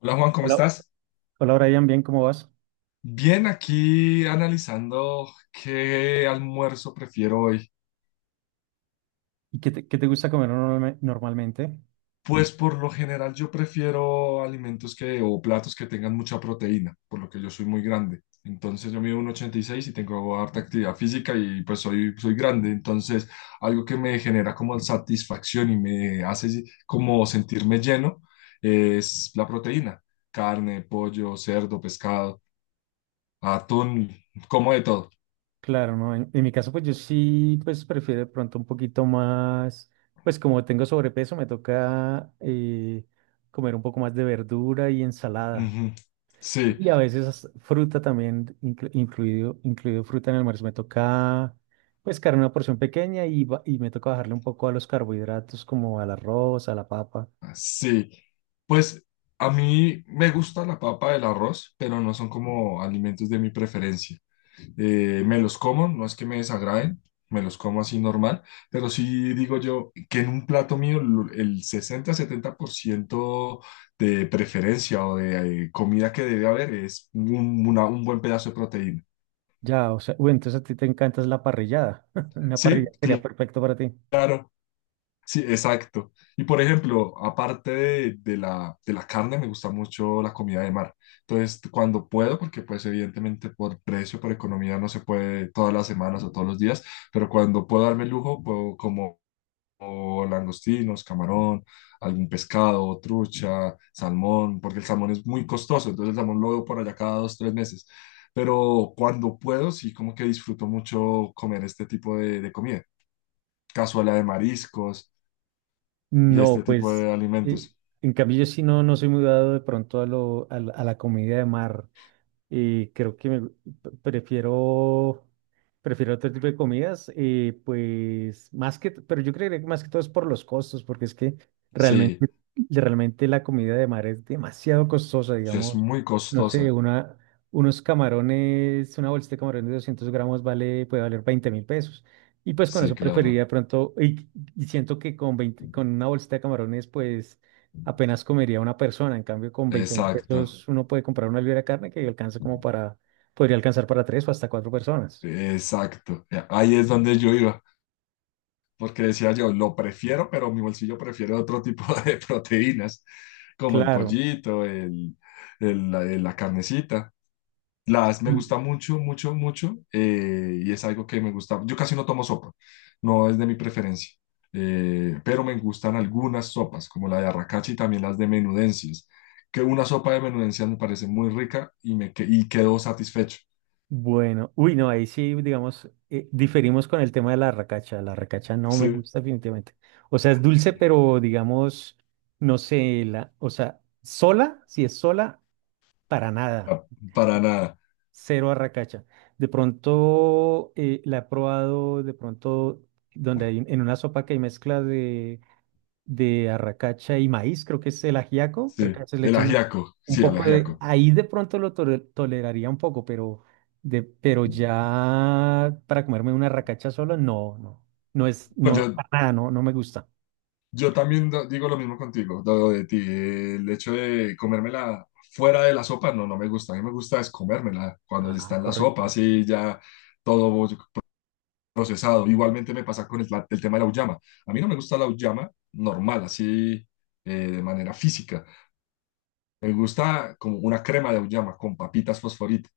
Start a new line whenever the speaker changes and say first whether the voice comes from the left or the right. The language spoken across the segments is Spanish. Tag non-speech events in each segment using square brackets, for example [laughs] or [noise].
left: Hola Juan, ¿cómo
right: Hola,
left: estás?
right: hola Brian, bien, ¿cómo vas?
left: Bien, aquí analizando qué almuerzo prefiero hoy.
right: ¿Y qué te gusta comer normalmente?
left: Pues por lo general yo prefiero alimentos que, o platos, que tengan mucha proteína, por lo que yo soy muy grande. Entonces yo mido 1,86 y seis y tengo harta actividad física y pues soy grande. Entonces algo que me genera como satisfacción y me hace si, como sentirme lleno es la proteína. Carne, pollo, cerdo, pescado, atún, como de todo.
right: Claro, no, en mi caso pues yo sí pues prefiero de pronto un poquito más, pues como tengo sobrepeso me toca comer un poco más de verdura y ensalada
left: Ujú. Sí.
right: y a veces hasta fruta también, incluido fruta en el almuerzo, me toca pues carne una porción pequeña y me toca bajarle un poco a los carbohidratos como al arroz, a la papa.
left: Ah, sí, pues a mí me gusta la papa, el arroz, pero no son como alimentos de mi preferencia. Me los como, no es que me desagraden, me los como así normal, pero sí digo yo que en un plato mío el sesenta-setenta por ciento de preferencia o de comida que debe haber es un buen pedazo de proteína.
right: Ya, o sea, uy, entonces a ti te encanta es la parrillada. [laughs] Una parrilla
left: Sí,
right: sería
left: cl-
right: perfecto para ti.
left: claro. Sí, exacto. Y por ejemplo, aparte de la carne, me gusta mucho la comida de mar. Entonces, cuando puedo, porque pues evidentemente por precio, por economía, no se puede todas las semanas o todos los días, pero cuando puedo darme el lujo, puedo como o langostinos, camarón, algún pescado, trucha, salmón, porque el salmón es muy costoso, entonces el salmón lo veo por allá cada dos, tres meses. Pero cuando puedo, sí, como que disfruto mucho comer este tipo de comida. Cazuela de mariscos y
right: No,
left: este tipo
right: pues,
left: de
right: eh,
left: alimentos.
right: en cambio yo sí no soy muy dado de pronto a la comida de mar. Creo que pre- prefiero, prefiero otro tipo de comidas, pues, pero yo creería que más que todo es por los costos, porque es que
left: Sí,
right: realmente realmente la comida de mar es demasiado costosa,
left: es
right: digamos.
left: muy
right: No sé,
left: costosa.
right: unos camarones, una bolsita de camarones de 200 gramos puede valer 20.000 pesos. Y pues con
left: Sí,
right: eso preferiría
left: claro.
right: de pronto, y siento que con una bolsita de camarones, pues apenas comería una persona. En cambio, con veinte mil
left: Exacto,
right: pesos uno puede comprar una libra de carne que alcanza podría alcanzar para tres o hasta cuatro personas.
left: exacto. Ahí es donde yo iba, porque decía yo, lo prefiero, pero mi bolsillo prefiere otro tipo [laughs] de proteínas, como el
right: Claro.
left: pollito, la carnecita. Las me
right: Y,
left: gusta mucho, mucho, mucho, y es algo que me gusta. Yo casi no tomo sopa, no es de mi preferencia, pero me gustan algunas sopas, como la de arracachi y también las de menudencias, que una sopa de menudencias me parece muy rica y quedo satisfecho.
right: Bueno, uy, no, ahí sí, digamos, diferimos con el tema de la racacha. La racacha no me
left: Sí,
right: gusta definitivamente. O sea, es dulce, pero digamos, no sé, o sea, sola, si es sola, para nada.
left: la- para nada.
right: Cero arracacha. De pronto la he probado, de pronto, donde hay en una sopa que hay mezcla de arracacha y maíz, creo que es el ajiaco, creo
left: Sí,
right: que a veces le
left: el
right: echan
left: ajiaco, sí, el ajiaco.
right: ahí de pronto lo toleraría un poco, pero ya para comerme una arracacha solo no, no, no es,
left: No,
right: no,
left: yo
right: para nada, no, no me gusta.
left: Yo también digo lo mismo contigo, lo de ti. El hecho de comérmela fuera de la sopa, no, no me gusta. A mí me gusta es comérmela cuando
right: Ah,
left: está en la sopa,
right: correcto.
left: así ya todo procesado. Igualmente me pasa con el tema de la auyama. A mí no me gusta la auyama normal, así de manera física. Me gusta como una crema de auyama con papitas fosforito.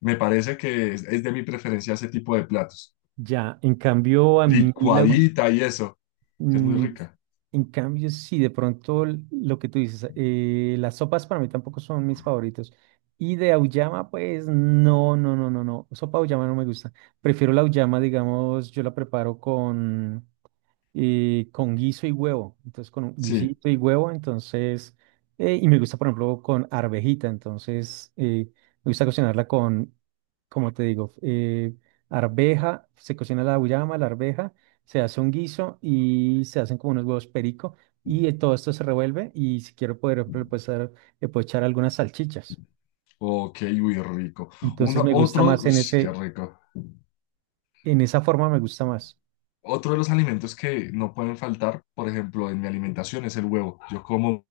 left: Me parece que es de mi preferencia ese tipo de platos.
right: Ya, en cambio a mí
left: Licuadita y eso, que es muy
right: Mm,
left: rica.
right: en cambio, sí, de pronto lo que tú dices, las sopas para mí tampoco son mis favoritos. Y de auyama, pues no, no, no, no, no. Sopa auyama no me gusta. Prefiero la auyama, digamos, yo la preparo con guiso y huevo. Entonces, con un
left: Sí.
right: guisito y huevo, entonces, y me gusta, por ejemplo, con arvejita. Entonces, me gusta cocinarla con, como te digo, arveja, se cocina la auyama, la arveja, se hace un guiso y se hacen como unos huevos perico y todo esto se revuelve y si quiero, poder ejemplo, le puedo echar algunas salchichas.
left: Ok, uy, rico.
right: Entonces,
left: Uno,
right: me gusta
left: otro,
right: más
left: uy,
right: en
left: qué
right: ese,
left: rico.
right: en esa forma me gusta más.
left: Otro de los alimentos que no pueden faltar, por ejemplo, en mi alimentación es el huevo. Yo como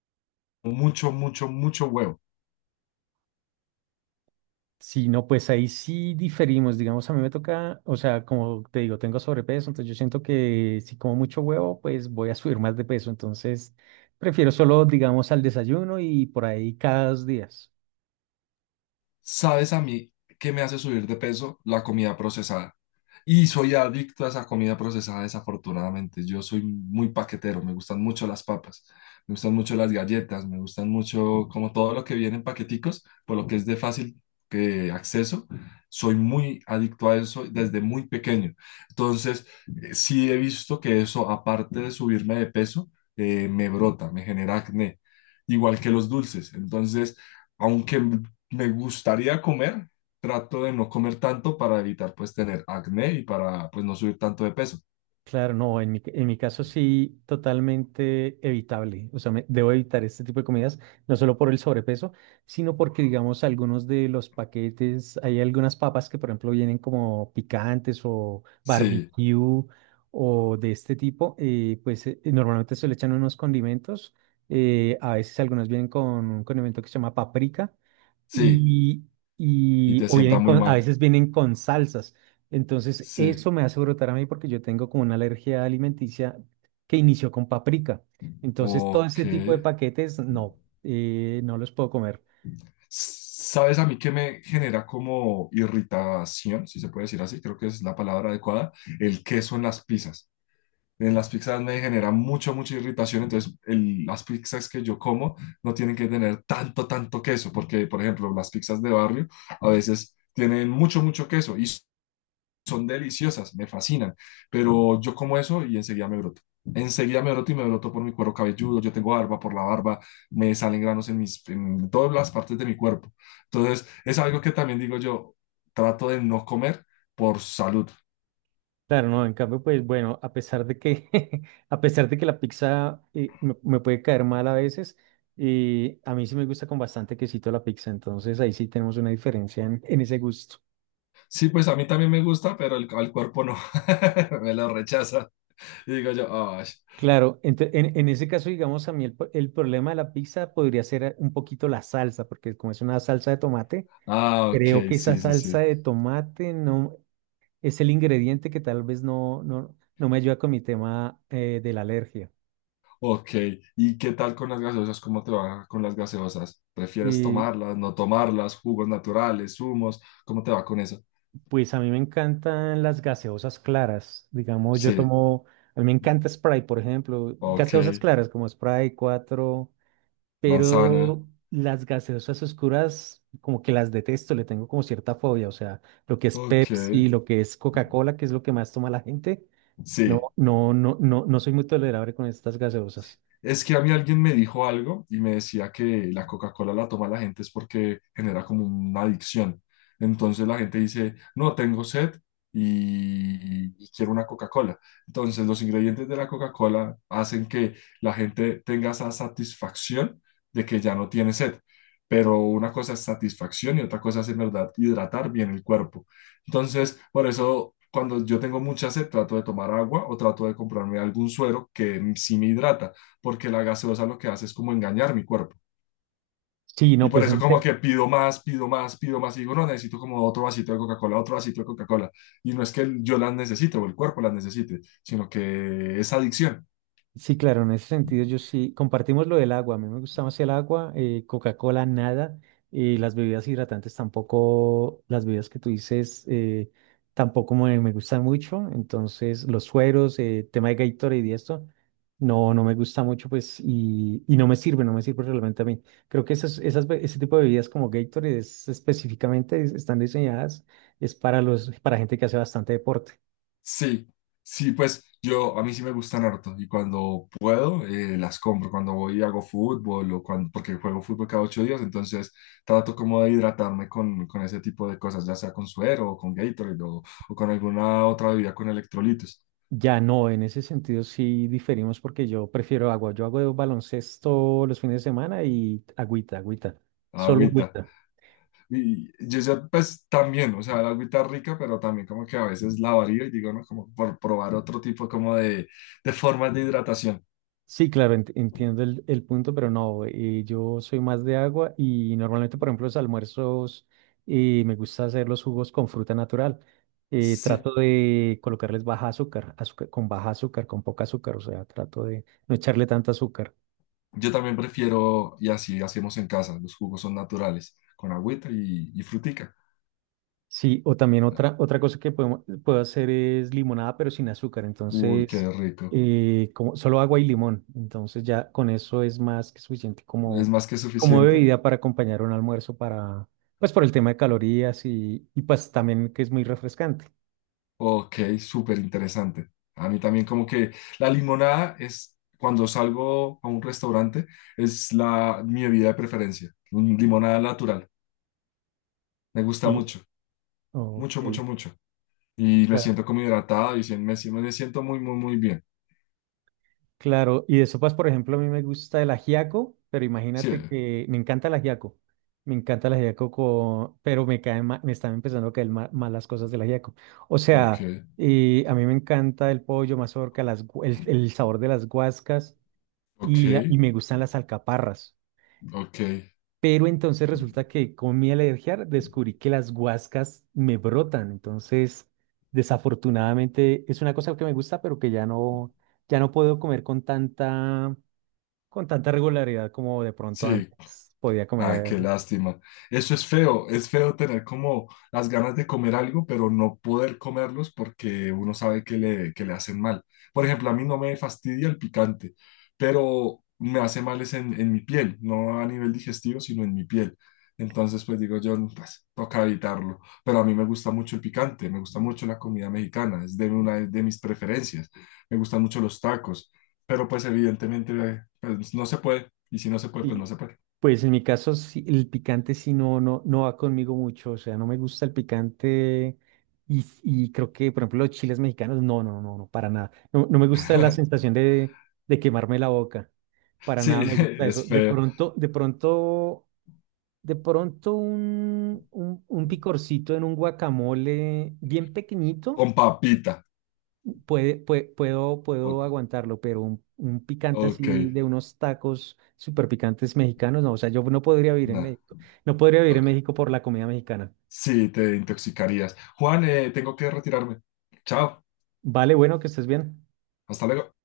left: mucho, mucho, mucho huevo.
right: Sí, no, pues ahí sí diferimos, digamos, a mí me toca, o sea, como te digo, tengo sobrepeso, entonces yo siento que si como mucho huevo, pues voy a subir más de peso, entonces prefiero solo, digamos, al desayuno y por ahí cada 2 días.
left: ¿Sabes a mí qué me hace subir de peso? La comida procesada. Y soy adicto a esa comida procesada, desafortunadamente. Yo soy muy paquetero, me gustan mucho las papas, me gustan mucho las galletas, me gustan mucho como todo lo que viene en paqueticos, por lo que es de fácil que acceso. Soy muy adicto a eso desde muy pequeño. Entonces, sí he visto que eso, aparte de subirme de peso, me brota, me genera acné, igual que los dulces. Entonces, aunque me gustaría comer, trato de no comer tanto para evitar pues tener acné y para pues no subir tanto de peso.
right: Claro, no, en mi caso sí, totalmente evitable. O sea, debo evitar este tipo de comidas, no solo por el sobrepeso, sino porque, digamos, algunos de los paquetes, hay algunas papas que, por ejemplo, vienen como picantes o
left: Sí,
right: barbecue o de este tipo, pues normalmente se le echan unos condimentos. A veces algunas vienen con un condimento que se llama paprika
left: sí,
right: y,
left: y te
right: o
left: sienta muy
right: a
left: mal.
right: veces vienen con salsas. Entonces,
left: Sí,
right: eso me hace brotar a mí porque yo tengo como una alergia alimenticia que inició con paprika. Entonces, todo
left: ok.
right: ese tipo de paquetes, no, no los puedo comer.
left: ¿Sabes a mí qué me genera como irritación, si se puede decir así? Creo que es la palabra adecuada. El queso en las pizzas. En las pizzas me genera mucha, mucha irritación. Entonces, las pizzas que yo como no tienen que tener tanto, tanto queso, porque, por ejemplo, las pizzas de barrio a veces tienen mucho, mucho queso y son deliciosas, me fascinan, pero yo como eso y enseguida me broto. Enseguida me broto y me broto por mi cuero cabelludo, yo tengo barba por la barba, me salen granos en, mis, en todas las partes de mi cuerpo. Entonces, es algo que también digo yo, trato de no comer por salud.
right: Claro, no, en cambio, pues bueno, a pesar de que, [laughs] a pesar de que la pizza me puede caer mal a veces, a mí sí me gusta con bastante quesito la pizza, entonces ahí sí tenemos una diferencia en ese gusto.
left: Sí, pues a mí también me gusta, pero al cuerpo no, [laughs] me lo rechaza. Y digo yo, "Ay,
right: Claro, en ese caso, digamos, a mí el problema de la pizza podría ser un poquito la salsa, porque como es una salsa de tomate,
left: ah, ok,
right: creo que esa
left: sí, sí,
right: salsa
left: sí".
right: de tomate no es el ingrediente que tal vez no, no, no me ayuda con mi tema de la alergia.
left: Ok, ¿y qué tal con las gaseosas? ¿Cómo te va con las gaseosas? ¿Prefieres
right: Y
left: tomarlas, no tomarlas, jugos naturales, zumos? ¿Cómo te va con eso?
right: pues a mí me encantan las gaseosas claras, digamos,
left: Sí,
right: a mí me encanta Sprite, por ejemplo,
left: ok,
right: gaseosas claras como Sprite cuatro.
left: manzana,
right: Pero las gaseosas oscuras, como que las detesto, le tengo como cierta fobia. O sea, lo que es
left: ok,
right: Pepsi, lo que es Coca-Cola, que es lo que más toma la gente. No,
left: sí.
right: no, no, no, no soy muy tolerable con estas gaseosas.
left: Es que a mí alguien me dijo algo y me decía que la Coca-Cola la toma la gente es porque genera como una adicción. Entonces la gente dice, no, tengo sed y quiero una Coca-Cola. Entonces los ingredientes de la Coca-Cola hacen que la gente tenga esa satisfacción de que ya no tiene sed. Pero una cosa es satisfacción y otra cosa es en verdad hidratar bien el cuerpo. Entonces, por eso cuando yo tengo mucha sed, trato de tomar agua o trato de comprarme algún suero que sí me hidrata porque la gaseosa lo que hace es como engañar mi cuerpo.
right: Sí,
left: Y
right: no,
left: por eso como que pido más, pido más, pido más y digo, no, necesito como otro vasito de Coca-Cola, otro vasito de Coca-Cola. Y no es que yo las necesite o el cuerpo las necesite, sino que es adicción.
right: sí, claro, en ese sentido yo sí, compartimos lo del agua, a mí me gusta más el agua, Coca-Cola nada, y las bebidas hidratantes tampoco, las bebidas que tú dices tampoco me gustan mucho, entonces los sueros, tema de Gatorade y esto, no, no me gusta mucho pues y no me sirve, no me sirve realmente a mí. Creo que ese tipo de bebidas como Gatorade específicamente están diseñadas, es para gente que hace bastante deporte.
left: Sí, sí, pues yo, a mí sí me gustan harto y cuando puedo las compro, cuando voy y hago fútbol o cuando, porque juego fútbol cada ocho días, entonces trato como de hidratarme con ese tipo de cosas, ya sea con suero o con Gatorade o con alguna otra bebida con electrolitos,
right: Ya no, en ese sentido sí diferimos porque yo prefiero agua. Yo hago baloncesto los fines de semana y agüita, agüita, solo
left: agüita.
right: agüita.
left: Y yo pues también, o sea, el agüita rica, pero también como que a veces la varío y digo, no, como por probar otro tipo como de formas de hidratación.
right: Sí, claro, entiendo el punto, pero no, yo soy más de agua y normalmente, por ejemplo, los almuerzos me gusta hacer los jugos con fruta natural.
left: Sí,
right: Trato de colocarles baja azúcar, azúcar, con baja azúcar, con poca azúcar, o sea, trato de no echarle tanta azúcar.
left: yo también prefiero, y así hacemos en casa, los jugos son naturales, con agüita y frutica.
right: Sí, o también otra cosa que puedo hacer es limonada, pero sin azúcar.
left: Uy, qué
right: Entonces,
left: rico.
right: como, solo agua y limón. Entonces ya con eso es más que suficiente
left: ¿Es
right: como,
left: más que
right: como
left: suficiente?
right: bebida para acompañar un almuerzo para, pues por el tema de calorías y pues también que es muy refrescante.
left: Ok, súper interesante. A mí también como que la limonada es, cuando salgo a un restaurante, es mi bebida de preferencia, un limonada natural. Me gusta
right: Sí,
left: mucho.
right: ok.
left: Mucho, mucho, mucho. Y me siento como hidratado y me siento muy, muy, muy bien.
right: Claro, y de sopas, por ejemplo, a mí me gusta el ajiaco, pero
left: Sí,
right: imagínate que me encanta el ajiaco. Me encanta el ajiaco, pero me están empezando a caer mal las cosas del ajiaco. O
left: ok,
right: sea, a mí me encanta el pollo, mazorca, el sabor de las guascas
left: ok,
right: y me gustan las alcaparras.
left: ok.
right: Pero entonces resulta que con mi alergia descubrí que las guascas me brotan. Entonces, desafortunadamente, es una cosa que me gusta, pero que ya no puedo comer con tanta regularidad como de pronto
left: Sí,
right: antes podía
left: ay,
right: comer.
left: qué lástima. Eso es feo tener como las ganas de comer algo, pero no poder comerlos porque uno sabe que le hacen mal. Por ejemplo, a mí no me fastidia el picante, pero me hace mal es en mi piel, no a nivel digestivo, sino en mi piel. Entonces, pues digo yo, "Mm, pues toca evitarlo". Pero a mí me gusta mucho el picante, me gusta mucho la comida mexicana, es de una de mis preferencias. Me gustan mucho los tacos, pero pues evidentemente, pues, no se puede. Y si no se puede, pues no
right: Sí.
left: se puede.
right: Pues en mi caso, sí, el picante sí no, no, no va conmigo mucho, o sea, no me gusta el picante y creo que, por ejemplo, los chiles mexicanos, no, no, no, no, para nada. No, no me gusta la
left: [laughs]
right: sensación de quemarme la boca, para nada
left: Sí,
right: me
left: [laughs]
right: gusta eso.
left: es
right: De
left: feo.
right: pronto, de pronto, de pronto un picorcito en un guacamole bien pequeñito.
left: Con papita.
right: Puede, pue- puedo,
left: O-
right: puedo aguantarlo, pero un picante
left: Ok,
right: así de unos tacos súper picantes mexicanos, no, o sea, yo no podría vivir en
left: nada.
right: México, no podría vivir en México por la comida mexicana.
left: Sí, te intoxicarías. Juan, tengo que retirarme. Chao,
right: Vale, bueno, que estés bien.
left: hasta luego.